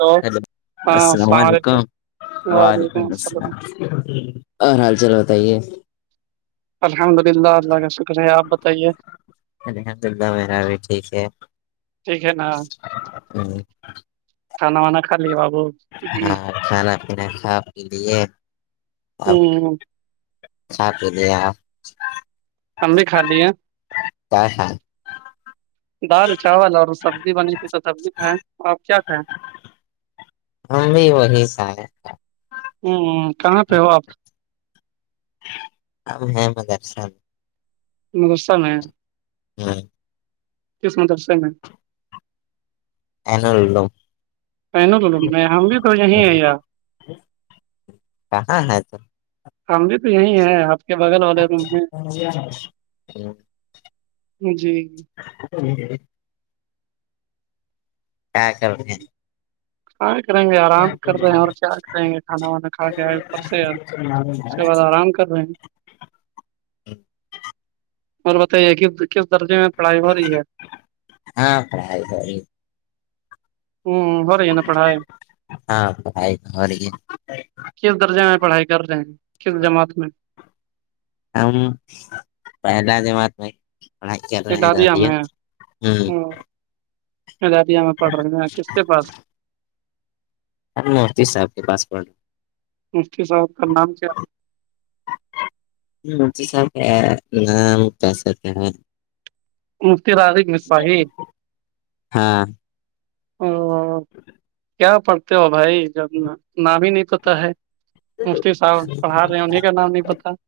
hello hello السلام علیکم وعلیکم السلام اور حال چال بتائیے الحمد للہ اللہ کا شکر ہے آپ بتائیے الحمد اللہ مرا بھی ٹھیک ہے ٹھیک ہے نا ہوں کھانا وانا خالی بابو ہاں کھانا پینا کھا پی لیے اب ہ س توولے ہممب بھی کھا لی ہے ہاں ہاں دال چاول اور سبزی بنی تھی تو سبزی کھائے اور آپ کیا کھائیں ہم بھی وہی کھائے ہ کہاں پہ ہو آپ ہے م درشن م گصہان ہے ہوں کس مدرسے میں این ع لم پہن تو ل ہم بھی تو یہیں ہے یار کہاں ہے تو آم بھی تو یہی ہے آپ کے بغل والے روم میں [unintelligible] جی [unintelligible] [unintelligible] کاں کریں گے آرام کر رہے ہیں اور پیار کریں گے کھانا وانا کھا کے آ پرس ہاں اس کے بعد آرام کر رہے ہیں اور بتائیے کہ کس درجے میں پڑائی ہو رہی ہے ہاں پڑ آ آ ہوں ہو رہی ہے نے پڑھائے ہاں پڑھائی ہو رہی ہے کس درجے میں پڑھائی کر رہے ہیں کس جماعت میں ہمم پہلا جمات میں پڑھائی کرل رہے ہیں دادیا ہوں اابیہ میں پڑھ رہے ہیں کس کے پاس متی صاحب کے پاسپ ہ مفتی صاحب کا نام کیا سب ن کیسے مفتی ہاں ا کیا پڑھتے ہو بھائی جب نام ہی نہیں پتا ہے مفتی صاحب پڑھا رہے ہیں انہیں کا نام نہیں پتا [unintelligible]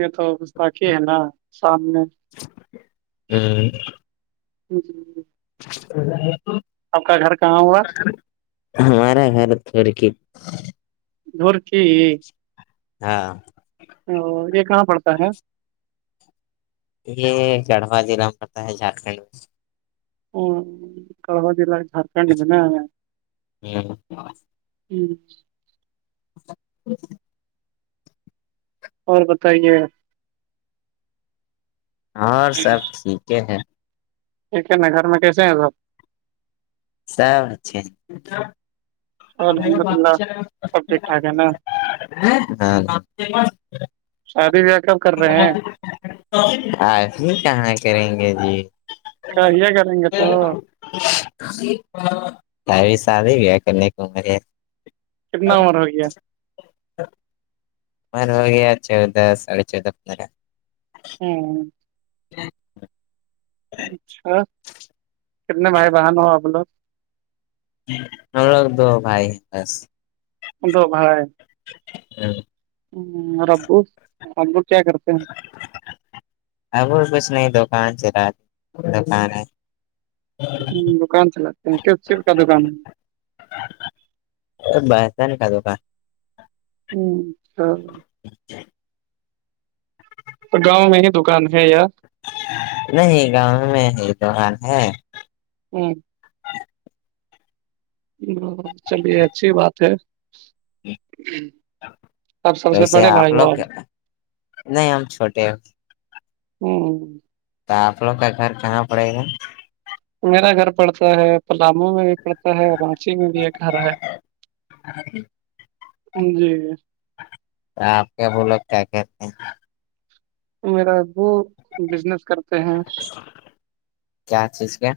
یہ تو باقی ہے نا شام میں [unintelligible] جی جی [unintelligible] آپ کا گھر کہاں ہوا ہمارا دورچ ہاں ا یہ کہاں پڑتا ہے یہ چڑھوا ضلع میں پڑتا ہے جھارکھنڈ میں ہ کڑوا ج ل جارکھن دینا ہوں ہوں [unintelligible] اور بتائیے اور سب ٹھیک ہے ٹھ ہے ن گھر میں کیس ہیں سب سب اچھے ہیں الحمد للہ سب ٹھیک ٹھاک ہے نا [unintelligible] شادی بیا آمی کہاں کریں گے جی کیا یہ کریں گے تو اری سادی بیا کرنے گوم کتنا عمر ہوگیا مر ہو گیا چودہ ساڑے چودہ اپ مارا ہوں [unintelligible] اچھا کتنے بھائی بہن ہو آپ لوگ ہم لوگ دو بھائی ہیں بس تو بھائی ہ [unintelligible] اور آپکو ہم لوگ کیا کرتے ہیں [unintelligible] ہ دکان چلاتے ہیں کس س کا دکان ہے بسا نہیں کہ د کا ہوں تو تو گاؤں میں ہی دکان ہے یاار نہیں گاؤں میں ہی دکان ہے ہوں ہ چلیے اچھی بات ہے جی [unintelligible] آپ سب سے ویسے بڑے آپ بھائی لوگ ہو کیا نہیں ہم چھوٹے ہو ہوں تو آپ لوگ کا گھر کہاں پڑے گا میرا گھر پڑتا ہے پلامو میں بھی پڑتا ہے رانچی میں بھی ایک گھر ہے جی آپ کیا بولو کیا کہتے ہیں میرا ابو بزنس کرتے ہیں کیا چیز کیا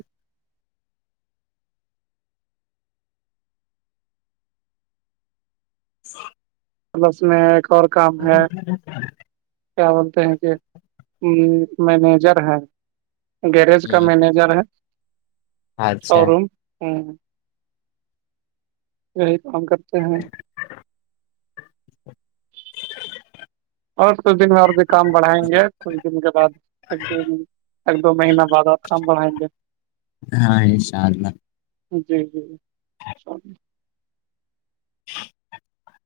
س [unintelligible] بس میں ایک اور کام ہے کیا بولتے ہیں کہ مینیجر ہے گریج کا مینیجر ہے شو اچھا روم یہی کام کرتے ہیں اور س دن اور بھی کام بڑھائیں گے کچھ دن کے بعد ایک دو دن ایک دو مہینہ بعد اور کام بڑھائیں گے ہاں ا شاء اللہ جی جی شام [inaudible]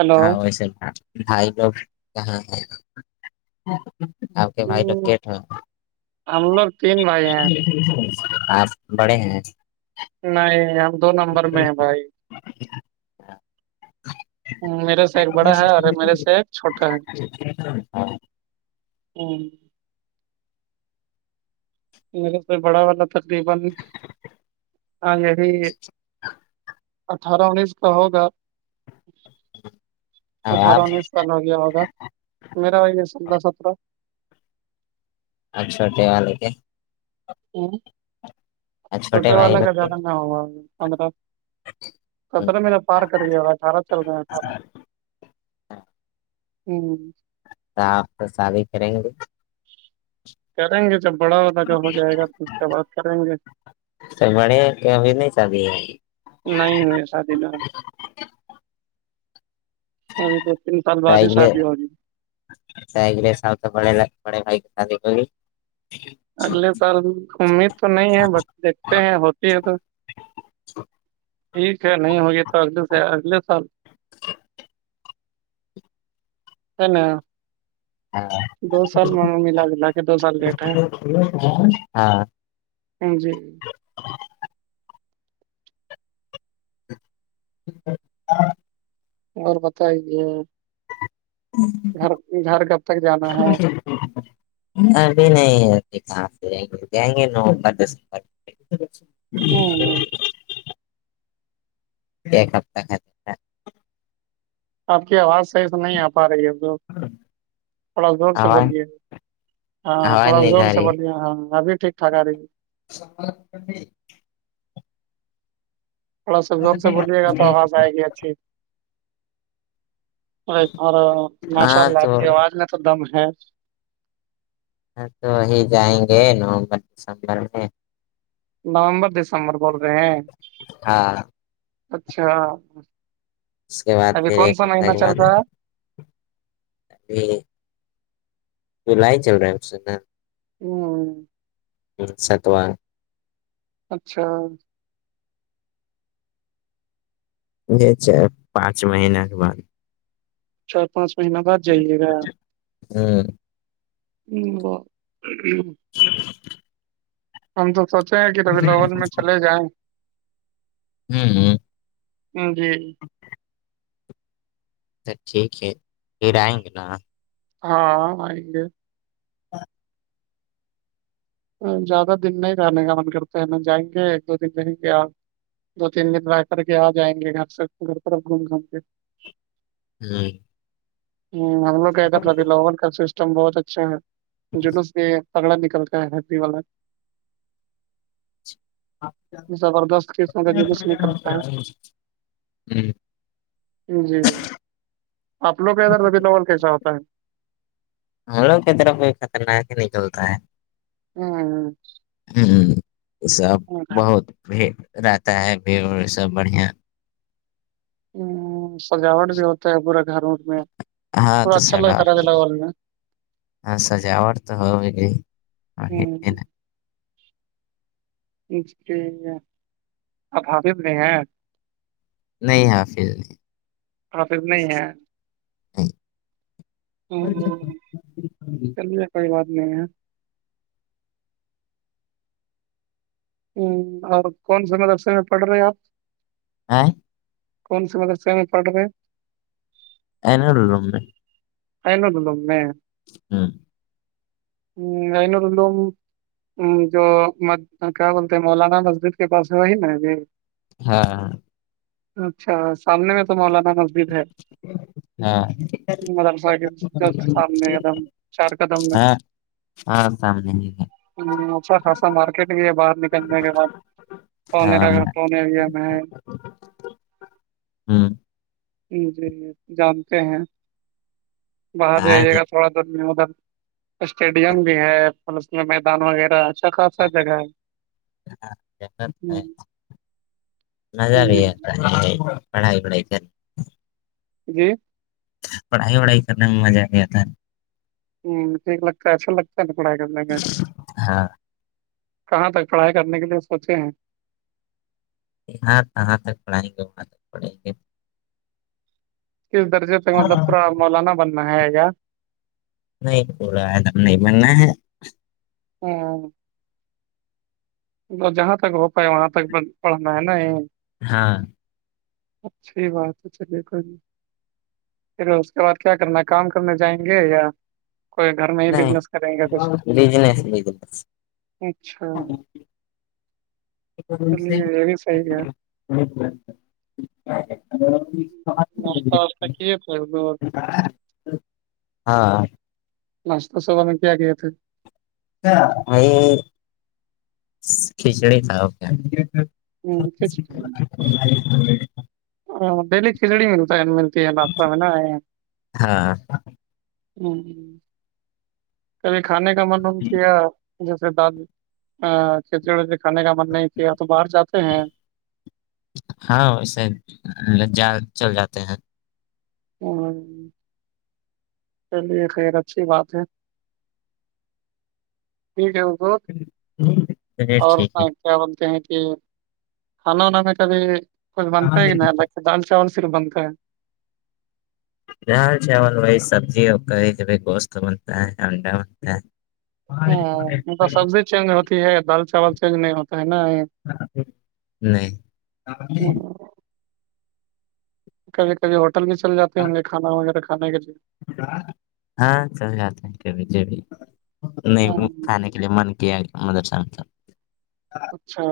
ہلو ہاں ویسے بھائی لوگاں آ پکے بھاائی لوگ کیٹھ ہم لوگ تین بھائی ہیں آپ بڑے ہیں نہیں ہم دو نمبر میں ہیں بھائی ا [inaudible] میرے سے ایک بڑا ہے اور میرے سے ایک چھوٹا ہے ہوں م بڑا والا [unintelligible] اٹھارہ انیس کا ہوگا اٹھارہ آپ انیس بن ہو گیا ہوگا میرا وہی ہے س دس سترہ اچھوٹٹی والے کے ہ اور چھوٹے بھائی والا لوگ کا کے زدہ نہ ہوگا پندرہ کترہ میں نے پار کر گیا ہوا اٹھارہ چل رہے ہیں اٹھارہ ہمم تو آپ تو سارے ہی کریں گے کریں گے جب بڑا ہو تا ہو جائے گا تو اس کے بعد کریں گے تو بڑے ہے کیا ابھی نہیں چلی نہیں ہوئے شادی نہ اب دو تین سال بعد ہی شادی ہو جی س س تو پڑے پڑے بھائی کے شادی کو اگلے سال گھمی تو نہیں ہے بس دیکھتے ہیں ہوتی ہے تو ٹھیک ہے نہیں ہوگی تو اگلے سے اگلے سال ہے نہ ہاں دو سال م ملا جلا کے دو سال لیٹ ہے [unintelligible] جی [unintelligible] اور بتائدے گھر گھر کب تک جانا ہے ابھی نہیں ابھی جائیں گے نو اوپر دسوپر [inaudible] نہیں نہیں ایک ہفتہ ہے آپ کی آواز صحیح سے نہیں آ پا رہی ہے ا تھوڑا زور سے آواز بولیے ہاں آواز تھوڑا نہیں زور جا سے رہی بلیے ہاں ابھی ٹھیک ٹھاک آ رہی ہے [unintelligible] تھوڑا دم سے بولیے گا تو آواز آئے گی اچھی اور ماشاء ہاں اللہ تو آپ کی آواز میں تو دم ہے ہاں تو وہی جائیں گے نومبر دسمبر میں نومبر دسمبر بول رہے ہیں ہاں اچھا اس کے بعد ابھی پھر کون ایک سا ہفتہ مہینہ کے چل بعد رہا ہے [unintelligible] جلی چل رہا ہے اس سے نا [unintelligible] پھر سے تو اچھا یہ چ پانچ مہینہ کے بعد چار پانچ مہینہ بعد جائیے گا ہوں [unintelligible] [unintelligible] ہم تو سوچے ہیں کہ تبھی لگن میں چلے جائیں ہمم جی ا ٹھیک ہے پھر آئیں گے نا ہاں ہم آئیگے زیادہ دن نہیں رہنے کا من کرتا ہے ن جائیں گے ایک دو دن رہیں گے آپ دو تین دن رہ کر کے آ جائیں گے گھر سے گھوم گھوم کے ہمم ہ ہم لوگ کادرلبھی لوول کا سسٹم بہت اچھا ہے جلوس بھی ہے پگڑا نکلتا ہے ہری والا زبردست قسموں کا جلوس نکلتا ہے ہوں ہوں جی جی لوگ کہتے ہی ربیع الاول کیسا ہوتا ہے م لوگ ک طر کوئی خطرناک ہی نکلتاا ہے [unintelligible] ہاں ہاں [unintelligible] ہ سب بہت بھیڑ رہتا ہے بھیڑڑ سب بڑھیا ہ سجاوٹ بھی ہوتا ہے پورا گھر ور میں ہاں تھڑ تو اچھا سڈا لگتا رہا لگول میںا [unintelligible] ہاں سجاوٹ تو ہوی ہوں [unintelligible] ابا بھی نہیں ہیں [unintelligible] نہیں حاںفل نہیں حافظ نہیں ہمم ہمم چلیے کوئی بات نہیں ہے ہ اور کون سے مدرسے میں پڑھ رہے ہیں آپ ہے کون سی مدرسے میں پڑ رہے ہے [unintelligible] ائنگلو میں ہاں [unintelligible] جو کیا بولتے ہیں مولانا مسجد کے پاس ہے وہی نا ج [unintelligible] ہاں ہاں اچھا سالنے میں تو موولانا م [unintelligible] ہاں ان میںم چار قدم میں ہاں [unintelligible] ہاں سم د ہے [unintelligible] ہ سر خاصا مارکیٹ بھی ہے باہر نکلنے کے بعد [unintelligible] پونے ہاں ن پنےیریا میں ہے [unintelligible] ہوں مجھے جانتے ہیں باہر بھی آئیں آئیے گا دیکھتا تھوڑا دیر میں ادھر اسٹیڈیم بھی ہے پ اس میں میدان وغیرہ اچھا خاصا جگہ ہے ہوں، نظ جی رہی ہے [unintelligible] ج پڑھائی پڑھائی کر جی پڑھائی وڑھائی کرنے میں مزہ آ گیا تھا ہوں ٹھیک لگتا ہے ایسا لگتا ہے ن پڑھائی کاڑھ [unintelligible] ہاں کہاں تک پڑھائی کرنے کے لیے سوچے ہیں یہاں کہاں تک پڑھائیں گے وہاں تک پڑھیں گے کس درجے تک مطلب گے پورا مولانا بننا ہے گا نہیں ب رہا ہےدم نہیں ملنا ہے [unintelligible] ہاں جہاں تک ہو پائے وہاں تک پڑھنا ہے نا ہاں اچھیی بات ہے چلیے کوئی پھر اس کے بعد کیا کرنا ہے کام کرنے جائیں گے یا کوئی گھر میں ہی نہیں بزنس کریں گا کچھ بزنس اچھا چلیے یہ بھی صحیح ہے جی [unintelligible] نستہ واسہ ک ف [unintelligible] ہاں ناشتہ سبا میں کیا گئے تھے [unintelligible] کھچڑی کاؤ پ [unintelligible] ہ سکس [unintelligible] [unintelligible] ہ ڈہلی کھچڑی ملتا ہے ملتی ہے بادشہ میں نہ [unintelligible] ہاں ہوں کبھی کھانے کا منوم کیا [unintelligible] جیسے داد کھچڑی وری کھانے کا من نہیں کیا تو باہر جاتے ہیں ہاں ویے جا چل جاتے ہیں چلیے خیر اچھی بات ہے پڈ چلیے اور ٹھیک ہے کیا بولتے ہیں کہ ہلونا میں کبھی کچھ بنتا ہے کہ نہیں دال چاول سےر بنتا ہے دال چاول وہی سبزیی ج گوشت بنتا ہے انڈا بنتا ہے ہ مطب سبزی چینج ہوتی ہے دال چاول چینج نہیں ہوتا ہے نا نہیں [unintelligible] ہم، کبھی کبھی ہوٹل میں چل جاتے ہوں گے کھانا وغیرہ کھانے کے لیے ہاں چل جاتے ہیں بھیھی ہم، نہیں کھانے من کی آ مدر سام اچھا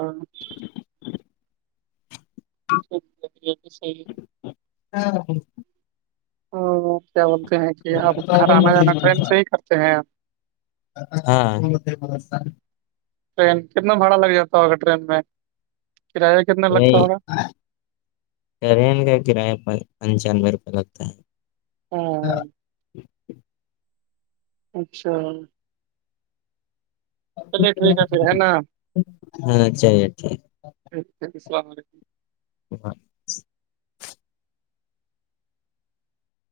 [inaudible] ہاں کیا بولتے ہیں کہ آپ گھر آنا جانا ٹرین سے ہی کرتے ہیںپ ہاں ٹرین کتنا بھاڑا لگ جاتا ہو اگر ٹرین میں کرایہ کتنا لگتا وہی ہوگا ٹرین کا کرایہ پنچانوے روپے لگتا ہے ہاں ہاں اچھا چلیے ٹھیک ہے پھر ہے نا ہاں چلیے ٹھیک اچھ السلام علیکم باں